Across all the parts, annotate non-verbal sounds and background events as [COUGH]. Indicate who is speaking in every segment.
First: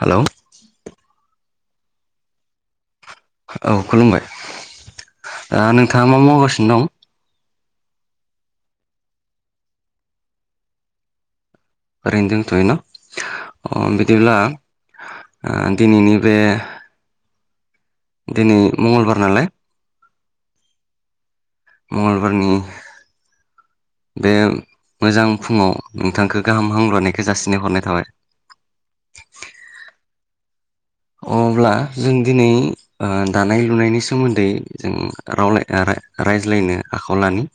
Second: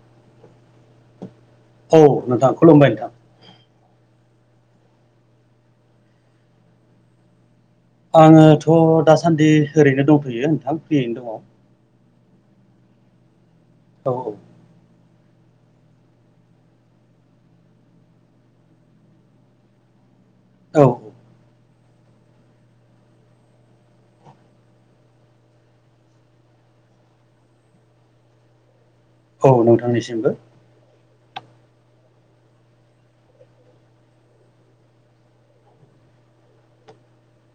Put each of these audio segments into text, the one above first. Speaker 1: Hello
Speaker 2: औ नोंथा खुलुमबाय नोंथां
Speaker 1: औ खुलुमबाय दा नोंथाङा मा मावगासिनो दं
Speaker 2: आङोथ' दासान्दि ओरैनो दंथ'यो नोंथां फ्रियैनो दङ
Speaker 1: ओरैनो दंथ'यो अ
Speaker 2: औ
Speaker 1: बिदिब्ला ओ दिनैनि बे दिनै मंगलबार नालाय
Speaker 2: औ औ
Speaker 1: मंगलबारनि बे मोजां फुङाव नोंथांखौ गाहाम हामग्रोननायखौ जासिनाय हरनाय थाबाय [INAUDIBLE]
Speaker 2: औ नोंथांनिसिमबो
Speaker 1: अब्ला जों दिनै दानाय लुनायनि सोमोन्दै जों रावाय रायज्लायनो आखायाव लानि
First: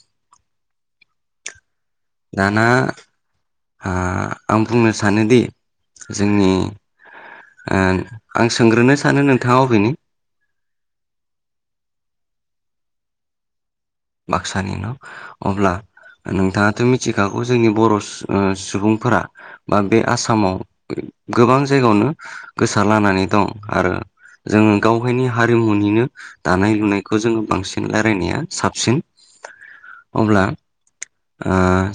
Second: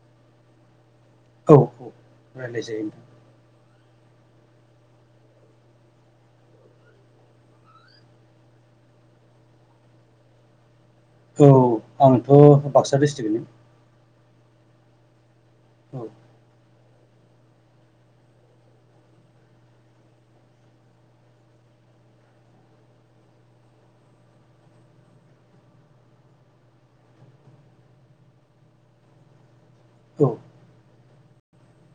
Speaker 2: औ औ
Speaker 1: दाना
Speaker 2: राय्लायजायो
Speaker 1: आं बुंनो सानोदि जोंनि आं सोंग्रोनो सानो नोंथाङा अबेनि
Speaker 2: औ आंथ' बाक्सा डिस्ट्रिक्टनि
Speaker 1: बाक्सानि न' अब्ला
Speaker 2: औ
Speaker 1: नोंथाङा थो मिथिखागौ जोंनि बर सुबुंफोरा बा बे आसामाव गोबां जायगायाव जायगायावनो गोसार लानानै दं आरो जोङो गावहायनि हारिमुनिनो दानाय लुनायखौ जोङो बांसिन रायलायनाया साबसिन साबसिन
Speaker 2: औ
Speaker 1: अब्ला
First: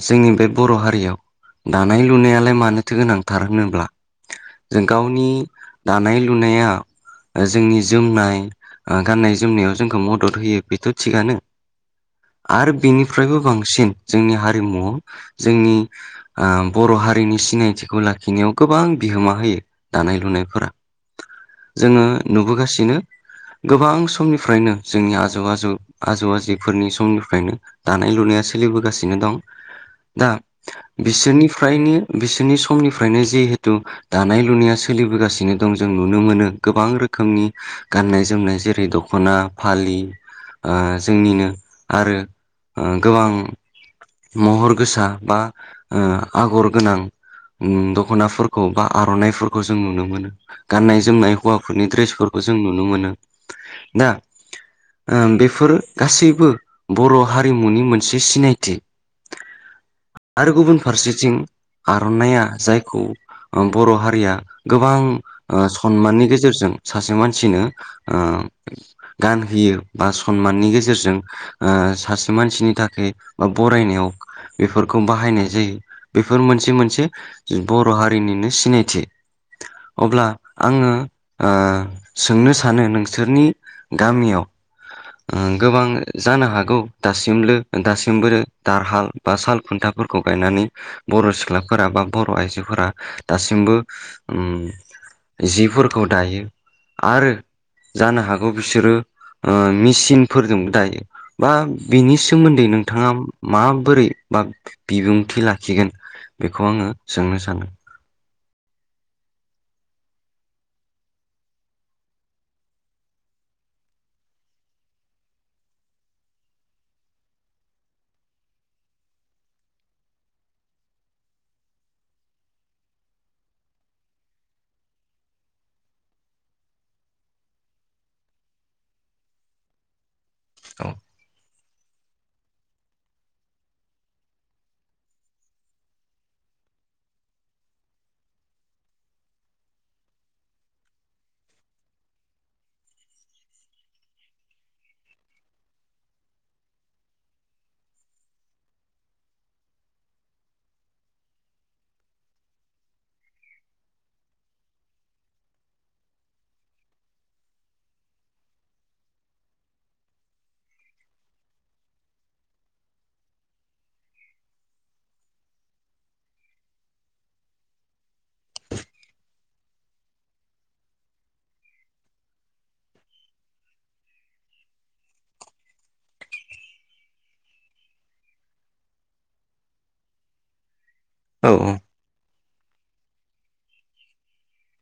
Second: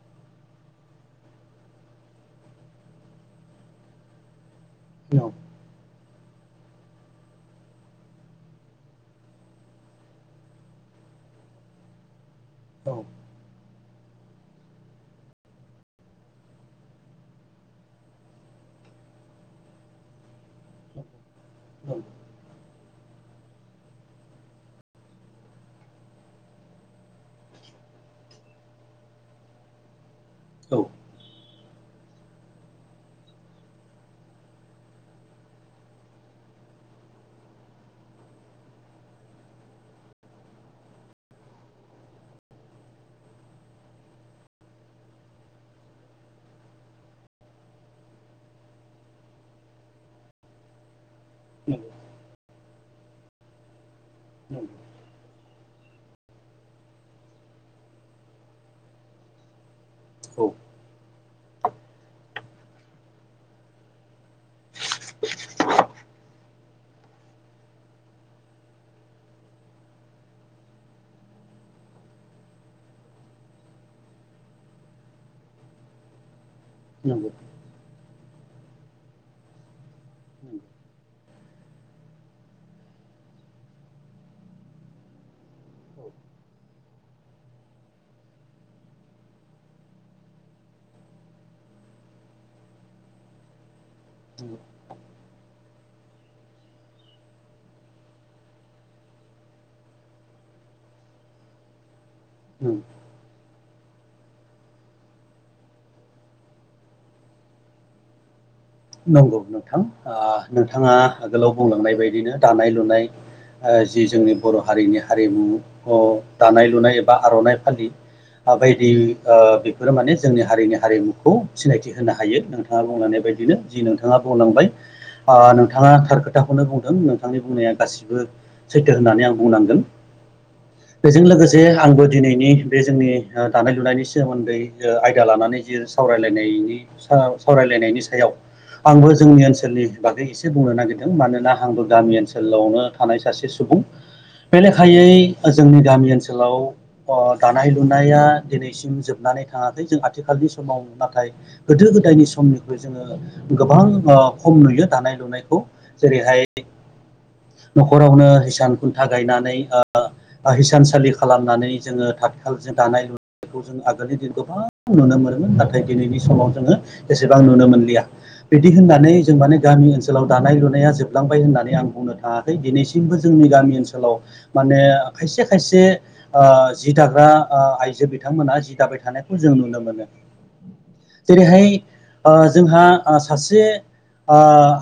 Speaker 1: जोंनि बे बर' हारियाव दानाय लुनायालाय मानोथो गोनांथार होनोब्ला जों
Speaker 2: औ
Speaker 1: गावनि दानाय लुनाया जोंनि जोमनाय गाननाय जोमनायाव जोंखौ मदद होयो बेथ' थिगानो आरो
Speaker 2: औ
Speaker 1: बिनिफ्रायबो बांसिन। जोंनि हारिमुआव जोंनि बर' हारिनि सिनायथिखौ लाखिनायाव गोबां। बिहोमा होयो दानाय लुनायफोरा जोङो नुबोगासिनो। गोबां समनिफ्रायनो जोंनि आजौ आजौ आजौ आजि फोरनि समनिफ्रायनो दानाय लुनाया सोलिबोगासिनो दं। दा बिसोरनिफ्रायनो बिसोरनि समनिफ्रायनो जिहेथु दानाय लुनाया सोरो। सोलिबोगासिनो दं जों नुनो मोनो गोबां रोखोमनि गाननाय जोमनाय जेरै दख'ना फालि। जोंनिनो आरो गोबां। महर गोसा बा आगर गोनां। दख'नाफोरखौ बा आर'नाइफोरखौ जों नुनो मोनो गाननाय जोमनाय हौवाफोरनि द्रेसफोरखौ। जों नुनो बेफोर गासै। बर' हारिमुनि मोनसे सिनायथि
Speaker 2: औ
Speaker 1: आरो गुबुन फारसे जों आर'नाइआ जायखौ बर' हारिया गोबां सनमाननि गेजेरजों सासे मानसिनो ओ गान होयो बा सनमाननि गेजेरजों सासे मानसिनि थाखाय बा बरायनायाव बेफोरखौ बाहायनाय जायो बेफोर मोनसे मोनसे
Speaker 2: नंगौ नंगौ औ नंगौ
Speaker 1: बर' हारिनिनो। सिनायथि अब्ला
Speaker 2: नंगौ
Speaker 1: आङो सोंनो सानो नोंसोरनि गामियाव। गोबां। जानो हागौ दासिम दासिमबो टाट हाल बा साल खुन्थाफोरखौ गायनानै। बर' सिख्लाफोरा बा बर' आइजोफोरा दासिमबो
Speaker 2: औ
Speaker 1: जिफोर खौ दायो आरो। जानो हागौ बिसोरो मेचिनफोरजोंबो दायो। बा बिनि सोमोन्दै
Speaker 2: नंगौ
Speaker 1: नोंथाङा मा बोरै बा बिबुंथि लाखिगोन बेखौ आङो सोंनो सानो।
Speaker 2: नंगौ नोंथां नोंथाङा आगोलाव बुंलांनाय बायदिनो दानाय लुनाय। जि जोंनि बर' हारिनि हारिमु दानाय लुनाय एबा आर'नाइ फालि बायदि बेफोरो माने जोंनि हारिनि हारिमुखौ सिनायथि होनो हायो नोंथाङा बुंनानै बायदिनो। जि नोंथाङा बुंलांबाय नोंथाङा थार खोथाखौनो बुंदों नोंथांनि बुंनाया गासिबो। सैथो होननानै आं बुंनांगोन
Speaker 1: औ
Speaker 2: बेजों लोगोसे आंबो। दिनैनि बे जोंनि दानाय लुनायनि सोमोन्दै आयदा लानानै जिे सावरायलायनायनि। सावरायलायनायनि सायाव। आंबो जोंनि ओनसोलनि बागै एसे बुंनो नागिरदों मानोना आंबो गामि ओनसोलावनो थानाय सासे। सुबुं बे लेखायै जोंनि गामि ओनसोलाव दानाय लुनाया दिनैसिम जोबनो। नानै थाङाखै जों आथिखालनि समाव नाथाय गोदो गोदायनि समनिख्रुइ जोङो। गोबां खम नुयो दानाय लुनायखौ जेरैहाय न'खरावनो हिसान खुन्था गायनानै। हिसानसालि खालामनानै जोङो थथिखालजों दानाय लुयो। बेखौ जों आगोलनि दिन गोबां नुनो मोनोमोन नाथाय दिनैनि समाव जोङो जेसेबां नुनो मोनलिया। बिदि होननानै जों माने गामि ओनसोलाव दानाय लुनाया जोबलांबाय होननानै आं बुंनो थाङाखै दिनैसिम। जोंनि गामि ओनसोलाव माने खायसे खायसे जि दाग्रा आइजो। बिथांमोना जि दाबाय थानायखौ जों नुनो मोनो।
Speaker 1: [INAUDIBLE]
Speaker 2: जेरैहाय जोंहा सासे ओ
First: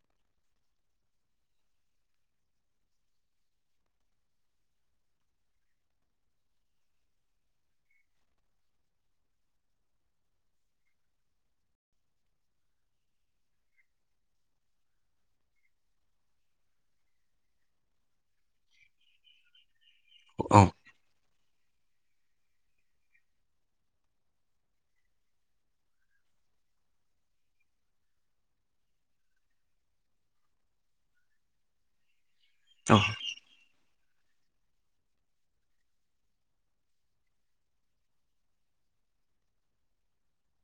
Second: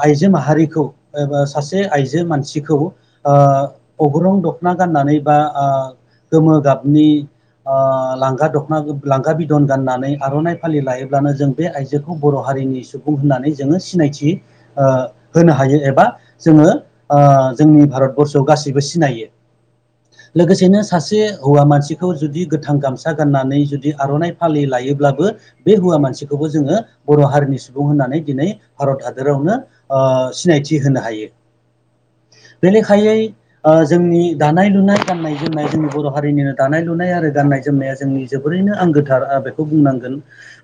Speaker 2: आइजो माहारिखौ एबा सासे आइजो मानसिखौ ओ दफां दख'ना गाननानै बा गोमो गाबनि। लांगा दख'ना लांगा बिदन गाननानै आर'नाइ फालि लायोब्लानो जों बे आइजोखौ बर' हारि। हारिनि सुबुं होननानै जोङो सिनायथि होनो हायो एबा जोङो जोंनि भारत। भारतबसआव गाससिबो सिनायो
Speaker 1: औ
Speaker 2: लोगोसेनो सासे। हौवा मानसिखौ जुदि गोथां गामसा गाननानै जुदि आर'नाइ फालि लायोब्लाबो बे हौवा मानसिखौ। जोङो बर' हारिनि सुबुं होननानै दिनै भारत हादोरावनो सिनायथि होनो हायो। बेनिखायै जोंनि दानाय लुनाय गाननाय जोमनाय जोंनि बर' हारिनिनो दानाय लुनाय आरो गाननाय जोमनाया जोंनि जोबोरैनो आं। थ बेखौ बुंनांगोन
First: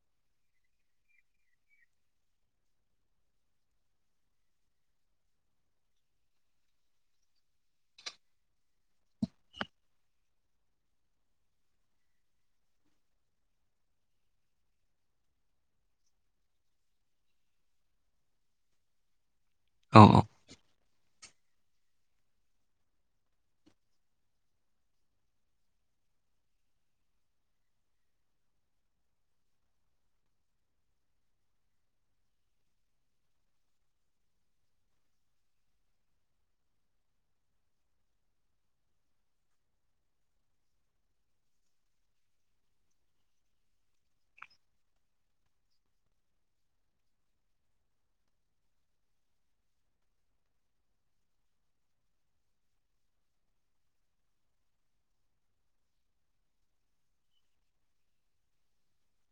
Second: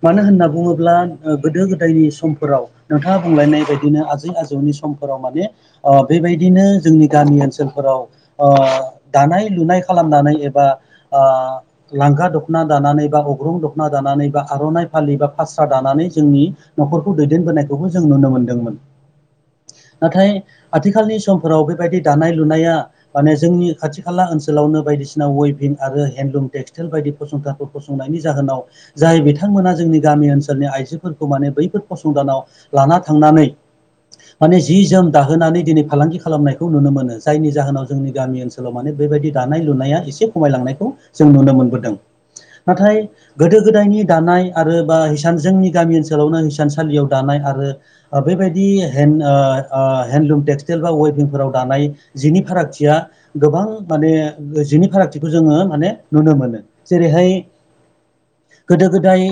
Speaker 2: मानो होनना बुङोब्ला गोदो गो गोदनि समफोराव नोंथाङा बुंलायनाय बायदिनो आजै आजौनि समफोराव माने बेबायदिनो जोंनि गामि ओनसोलफोराव दानाय लुनाय खालामनानै एबा ओ लांगा दख'ना दानानै बा अग्रं दख'ना दानानै बा आर'नाइ फालि बा फास्रा दानानै जोंनि। न'खरखौ दैदेनबोनायखौबो जों नुनो मोनदोंमोन
Speaker 1: औ
Speaker 2: नाथाय आथिखालनि सम फोराव बेबायदि दानाय लुनाया माने जोंनि खाथि खाला ओनसोलावनो बायदिसिना वेभिं आरो हेन्दलुम। टेक्सटाइल बायदि फसंथानफोर फसंनायनि जाहोनाव जाय बिथांमोना जोंनि गामि ओनसोलनि आइजोफोरखौ माने बै द फसंथानाव लाना थांनानै माने जि जोम दाहोनानै दिनै फालांगि खालामनायखौ नुनो मोनो जायनि जाहोनाव जोंनि गामि ओनसोलाव माने। बेबायदि दानाय लुनाया एसे खमायलांनायखौ जों नुनो मोनबोदों। नाथाय गोदो गोदायनि दानाय आरो बा हसान जोंनि गामि ओनसोलावनो थानसालियाव दानाय आरो बेबायदि हेन्दन्दलुम टेक्सटाइल बा वेबिंफोराव दानाय। लानाय जिनि फारागथिया गोबां माने जिनि फारागथिखौ जोङो माने नुनो मोनो। जेरैहाय
Speaker 1: [INAUDIBLE]
Speaker 2: गोदो गोदाय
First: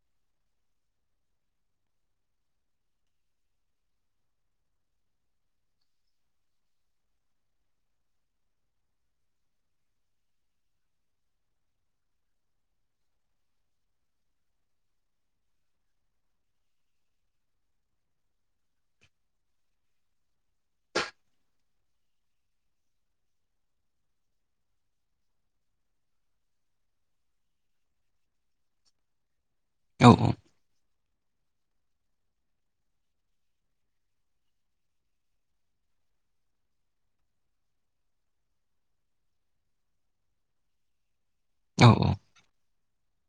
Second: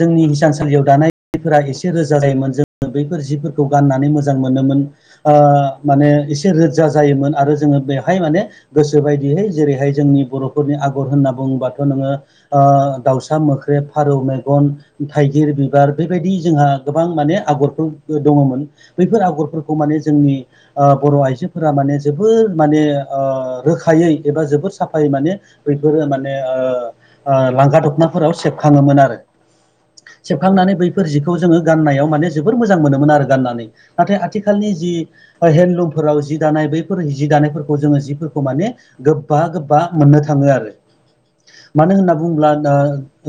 Speaker 2: जोंनि हिसानसालियाव दानायफोरा एसे रोजा जायोमोन जों। बैफोर जिफोरखौ गाननानै मोजां मोनोमोन माने एसे ओ रोजा जायोमोन आरो जोङो बेहाय माने गोसोोबायदियै जेरैहाय जोंनि बर'फोरनि आगर होनना बुङोबाथ' नोङो। दाउसा मोख्रे फारौ मेगन थाइगिर बिबार बे बायदि जोंहा गोबां माने आगरफोर दङमोन बैफोर आगरफोरखौ माने जोंनि बर' बर' आइजोफोरा माने जोबोर माने रोखायै एबा जोबोर साफायै माने बैफोरो। लांगा दखाना फोराव सेबखांडोमोन आरो।
Speaker 1: औ
Speaker 2: खौ जोङो गाननायाव माने जोबोर मोजां मोनोमोन आरो गाननानै नाथाय आथिखालनि जि हेन्दन्दलुमफोर। जि दानाय बैफोर जि दानायफोरखौ जोङो जिफोरखौ माने गोबा गोबा मोननो थाङो आरो।
Speaker 1: [INAUDIBLE] औ
Speaker 2: मानो होनना बुङोब्ला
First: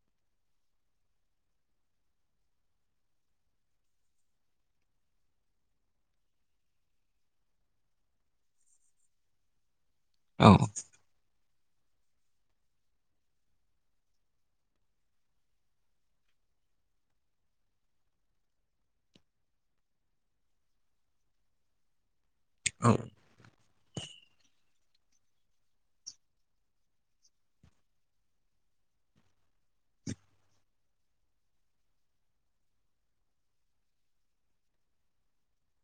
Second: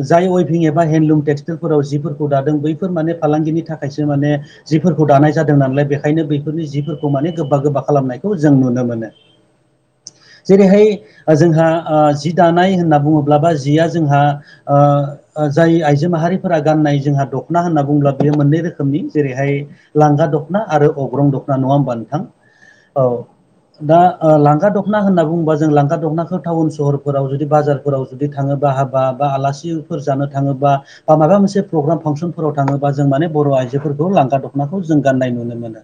Speaker 2: जाय अइभिं एबा हेन्दलुम टेक्सटाइलफोराव जिफोरखौ दा बैफोर माने फालांगिनि थाखायसो माने जिफोरखौ दानाय जादों नालाय बेखायनो बैफोरनि जिफोरखौ माने गो गोबा गोबा खालामनायखौ जों नुनो मोनो।
Speaker 1: [INAUDIBLE]
Speaker 2: जेरैहाय जोंहा जि दानाय होनना बुङोब्ला बा जिया जोंहा जाय आइजो माहारिफोरा गाननाय जोंहा। दख'ना होनना बुंब्ला बियो मोननै रोखोमनि जेरैहाय लांगा दख'ना आरो अग्रं दख'ना नङा होमबा नोंथां? औ दा लांगा दखना दखना होनना बुङोबा जों लांगा दख'नाखौ टाउन सहरफोराव जुदि बाजारफोराव जुदि थाङोबा हाबा बा आलासि जानो थाङोबा बा माबा मोनसे परग्राम फांसनफोराव थाङोबा जों माने बर' आइजोफोरखौ लांगा दख'नाखौ जों गाननाय नुनो मोनो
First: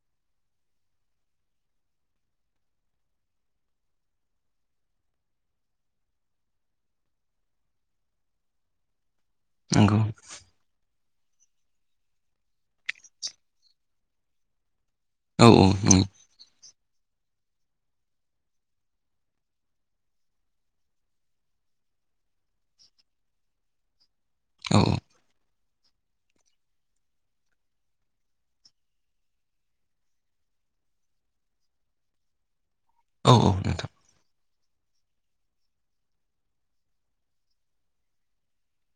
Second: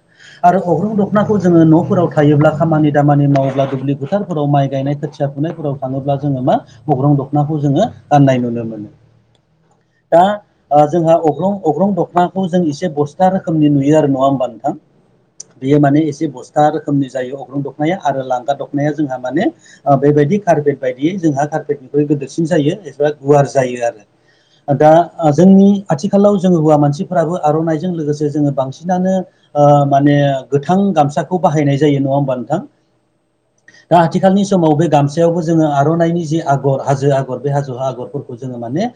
Speaker 2: आरो अग्रं दखना खौ जोङो न'फोराव थायोब्ला खामानि दामानि मावोब्ला दुब्लि फोथारफोराव माइ गायनाय खोथिया फुनायफोराव थाङोब्ला जोङो मा अग्रं दख'नाखौ जोङो गाननाय नुनो मोनो।
Speaker 1: नंगौ।
Speaker 2: दा जोंहा अग्रं अग्रं दख'नाखौ जों एसे बस्था रोखोमनि नुयो आरो नङा होमबा नोंथां।
Speaker 1: औ
Speaker 2: बेयो माने एसे बुस्थु रोखोमनि जायो अग्रं दखनाया आरो लांगा दखनाया जोंहा माने बेबायदि कारपेट बायदियै जोंहा कार्पेट निख्रुइ गोदेरसिन जायो एबा गुवार जायो
Speaker 1: औ
Speaker 2: आरो दा जोंनि। आथिखालाव जोङो हौवा मानसिफोराबो आर'नाइजों लोगोसे जोङो बांसिनानो माने गोथां गामसाखौ बाहायनाय जायो नङा होमबा नोंथां
Speaker 1: औ औ नोंथां
Speaker 2: दा आथिखालनि समाव बे गामसेयावबो जोङो आर'नाइनि जि आगर हाजो आगर बे हाजो आगरफोरखौ जोङो माने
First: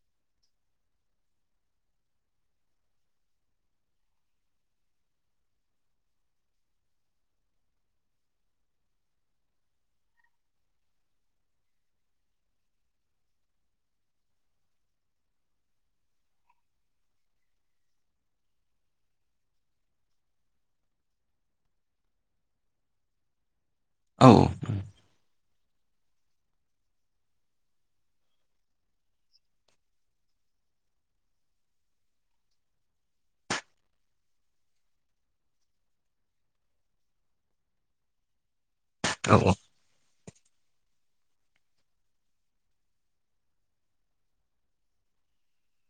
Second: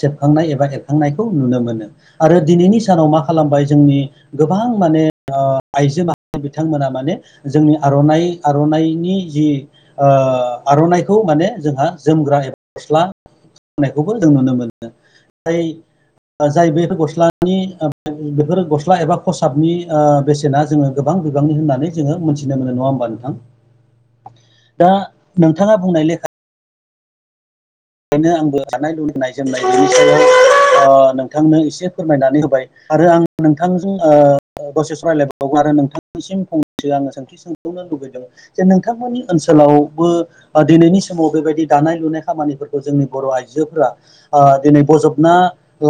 Speaker 2: सेबखांनाय एबा एरखांनाय खौ नुनो मोनो आरो दिनैनि सानाव मा खालामबाय जोंनि गोबां माने आइजो माहारि बिथांमोना माने जोंनि आर'नाइ आर'नाइनि जि आर'नाइखौ माने जोंहा जोमग्रा एबा गस्ला खौबो जों नुनो मोनो जाय जाय बेफोर गस्लानि बेफोर गस्ला एबा फसाबनि बेसेना जोङो गोबां गोबांनि होननानै जोङो मोनथिनो मोन नङा होमबा नोंथां
Speaker 1: औ
Speaker 2: दा नोंथाङा बुंनाय लेखा बेखायनो आंबो जानाय लनाय जोमनाय बिनि सायाव नोंथांनो एसे फोरमायनानै होबाय आरो आं नोंथांजों दसे सावरायलायबावगोन आरो नोंथांनिसिम फंनैसो आङो सोंथि सोंबावगोन जे नोंथांमोननि
Speaker 1: औ औ
Speaker 2: ओनसोलावबो दिनैनि समाव बेबायदि दानाय लुनाय खामानिफोरखौ जोंनि बर' आइजोफोरा दिनै बजबना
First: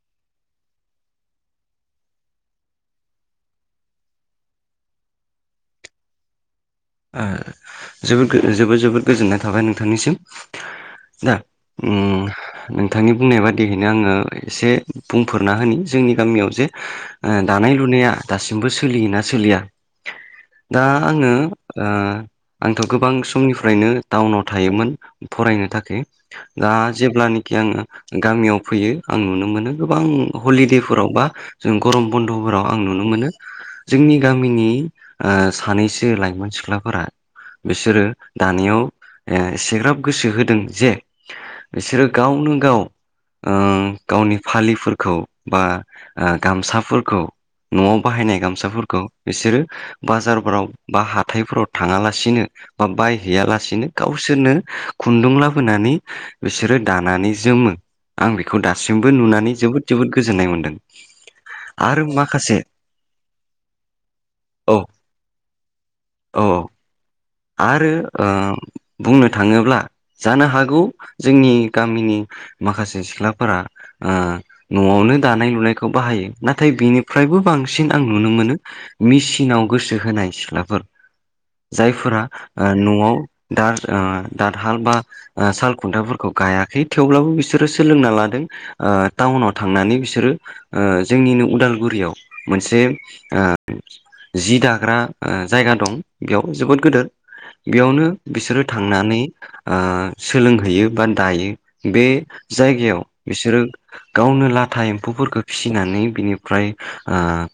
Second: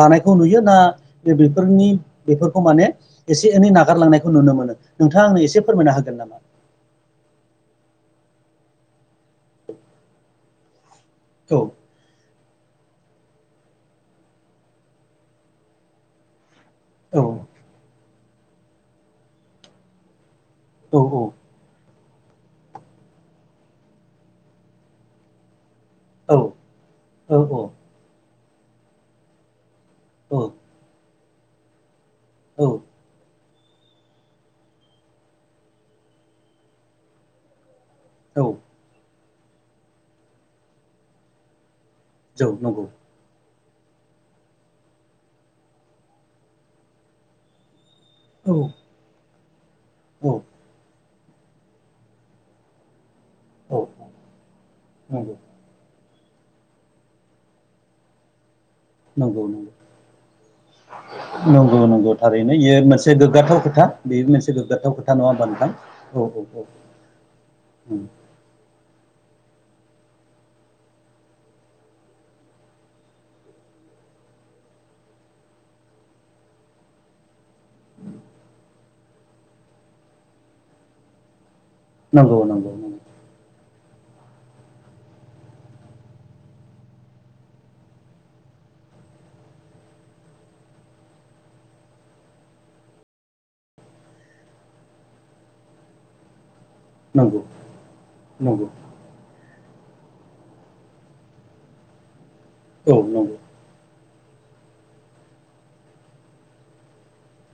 Speaker 2: लानायखौ नुयो ना बिफोरनि बेफोरखौ माने एसे एनै नागारलांनायखौ नुनो मोनो नोंथाङा आंनो एसे फोरमायना होगोन नामा
Speaker 1: आ जोबोद जोबोद जबोद गोजोननाय थाबाय नोंथांनिसिम दा
Speaker 2: औ
Speaker 1: उम नोंथांनि बुंनाय बादियैनो आङो एसे बुंफोरना होनि जोंनि गामियाव जे
Speaker 2: औ
Speaker 1: दानाय लुनाया दासिमबो सोलियोना सोलिया दा आङो
Speaker 2: औ
Speaker 1: आंथ' गोबां समनिफ्रायनो टाउनाव थायोमोन फरायनो थाखाय
Speaker 2: औ
Speaker 1: दा
Speaker 2: औ
Speaker 1: जेब्लानाखि आङो गामियाव फैयो आं नुनो मोनो गोबां
Speaker 2: औ
Speaker 1: हलिदेफोराव बा जों गरम बन्द'फोराव आं
Speaker 2: औ
Speaker 1: नुनो मोनो जोंनि गामिनि सानैसो लाइमोन सिख्लाफोरा बिसोरो
Speaker 2: औ
Speaker 1: दानायाव एसेग्राब गोसो होदों जे बिसोरो
Speaker 2: जौ
Speaker 1: गावनो गाव
Speaker 2: नंगौ
Speaker 1: ओ गावनि फालिफोरखौ बा गामसाफोरखौ न'वाव बाहायनाय
Speaker 2: औ
Speaker 1: गामसाफोरखौ बिसोरो
Speaker 2: औ
Speaker 1: बाजारफोराव बा हा हाथायफोराव थाङालासिनो बा
Speaker 2: औ
Speaker 1: बायहैयालासिनो गावसोरनो खुन्दुं
Speaker 2: नंगौ
Speaker 1: लाबोनानै बिसोरो दानानै जोमो आं बेखौ बेखौ दासिमबो
Speaker 2: नंगौ
Speaker 1: नुनानै
Speaker 2: नंगौ
Speaker 1: जोबोद जोबोद गोजोननाय मोन्दों
Speaker 2: नंगौ नंगौ थारैनो बेयो मोनसे गोग्गाथाव खोथा बे मोनसे
Speaker 1: औ
Speaker 2: गोग्गाथाव खोथा नङा होमबा नोंथां औ औ
Speaker 1: आरो ओ बुंनो थाङोब्ला जानो हागौ जोंनि गामिनि माखासे सिख्लाफोरा ओ न'वावनो दानाय लुनायखौ बाहायो नाथाय बिनिफ्रायबो बांसिन आं नुनो मोनो मिसिनाव गोसो होनाय सिख्लाफोर जा फोर
Speaker 2: औ
Speaker 1: न'वाव दा दाथ हाल बा साल खुन्थाफोरखौ गायाखै थेवब्लाबो बिसोरो सोलोंना लादों ओ टाउनाव थांनानै बिसोरो जोंनिनो उदालगुरियाव मोनसे जि दाग्रा जायगा दं बेयाव जोबोद गोदोर बेयावनो बिसोरो थांनानै ओ सोलोंहैयो बा दायो बे जायगायाव बिसोरो गावनो लाथा एम्फौफोरखौ फिसिनानै बिनिफ्राय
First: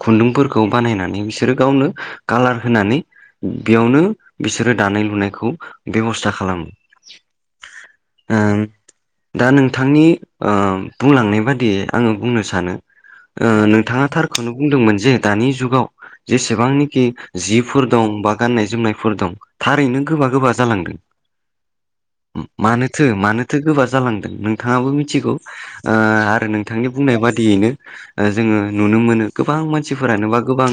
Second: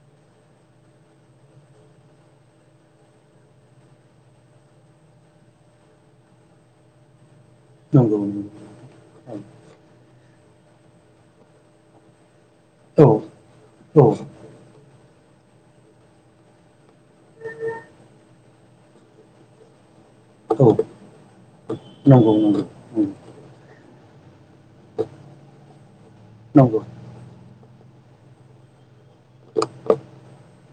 Speaker 1: खुन्दुंफोरखौ बानायनानै बिसोरो गावनो कालार होनानै बेयावनो बिसोरो दानाय लुनायखौ बेब'स्था खालामो दा नोंथांनि ओ बुंलांनाय बादियै आङो बुंनो सानो नोंथाङा थारखौनो बुंदोंमोन जे दानि जुगाव जेसेबांनाखि जिफोर दं बा गान्नाय जोमनायफोर दं थारैनो गोबा गोबा जालांदों
Speaker 2: नंगौ नंगौ
Speaker 1: मानोथो मानोथो गोबा जालांदों नोंथाङाबो मिथिगौ ओ आरो
Speaker 2: नंगौ औ
Speaker 1: नोंथांनि बुंनाय बादियैनो जोङो नुनो मोनो गोबां मानसिफोरानो बा गोबां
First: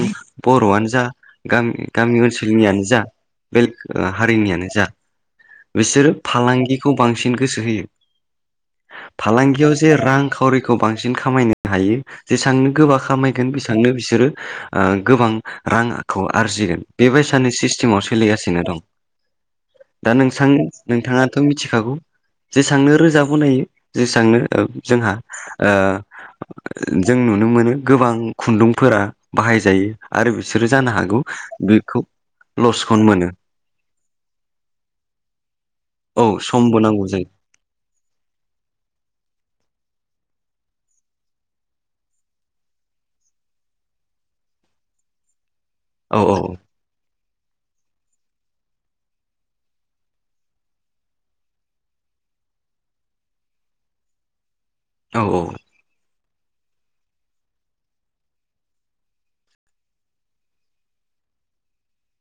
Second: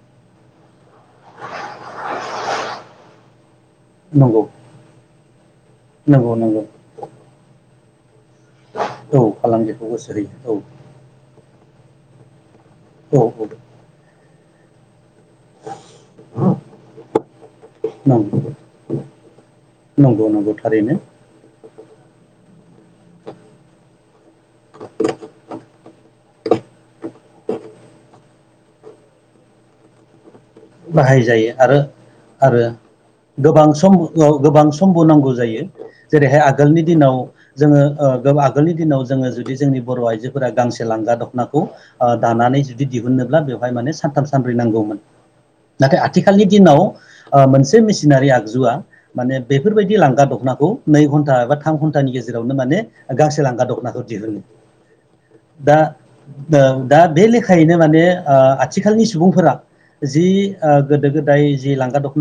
Speaker 1: बर'वानो जा गामि गामि ओनसोलनियानो जा बेलेग
Speaker 2: नंगौ
Speaker 1: हारिनियानो जा बिसोरो
Speaker 2: नंगौ नंगौ
Speaker 1: फालांगिखौ बांसिन गोसो होयो
Speaker 2: औ औ नंगौ औ
Speaker 1: फालांगियाव
Speaker 2: फालांगिखौ
Speaker 1: जे
Speaker 2: गोसो
Speaker 1: रां
Speaker 2: होयो
Speaker 1: खावरिखौ बांसिन खामायनो हायो जेसेबांनो गोबां
Speaker 2: औ औ
Speaker 1: खामायगोन बेसबांनो बिसोरो गोबां रांखौ आरजिगोन बेबायसानि सिस्टेमाव
Speaker 2: नंगौ
Speaker 1: सोलिगासिनो दं दा
Speaker 2: नंगौ
Speaker 1: नोंथां
Speaker 2: नंगौ थारैनो
Speaker 1: नोंथाङाथ' मिथिखागौ जेसेबांनो रोजा बनायो जेसेबांनो जोंहा जों नुनो मोनो गोबां खुन्दुंफोरा बाहायजायो आरो बिसोरो जानो हागौ
Speaker 2: बाहायजायो आरो
Speaker 1: बेखौ
Speaker 2: आरो
Speaker 1: लस
Speaker 2: गोबां सम गोबां समबो नांगौ जायो
Speaker 1: औ
Speaker 2: जेरैहाय
Speaker 1: समबो
Speaker 2: आगोलनि
Speaker 1: नांगौ
Speaker 2: दिनाव
Speaker 1: जायो
Speaker 2: जोङो आगोलनि दिनाव जोङो जुदि जोंनि बर' आइजो फोर गांसे लांगा दख'नाखौ दानानै जुदि दिहुननोब्ला बेवहाय माने सानथाम सानब्रै नांगौमोन नाथाय
Speaker 1: औ
Speaker 2: आथिखालनि दिनाव मोनसे मेसिनारि आगजुवा माने बेफोरबायदि लांगा दख'नाखौ नै घन्टा एबा थाम घन्टानि गेजेराव गेजेरावनो माने गांसे लांगा दख'नाखौ दिहुनो
Speaker 1: औ औ
Speaker 2: दा दा बे लेखायैनो माने ओ आथिखालनि सुबुंफोरा जि ओ गोदो गोदाय जि लांगा दख'ना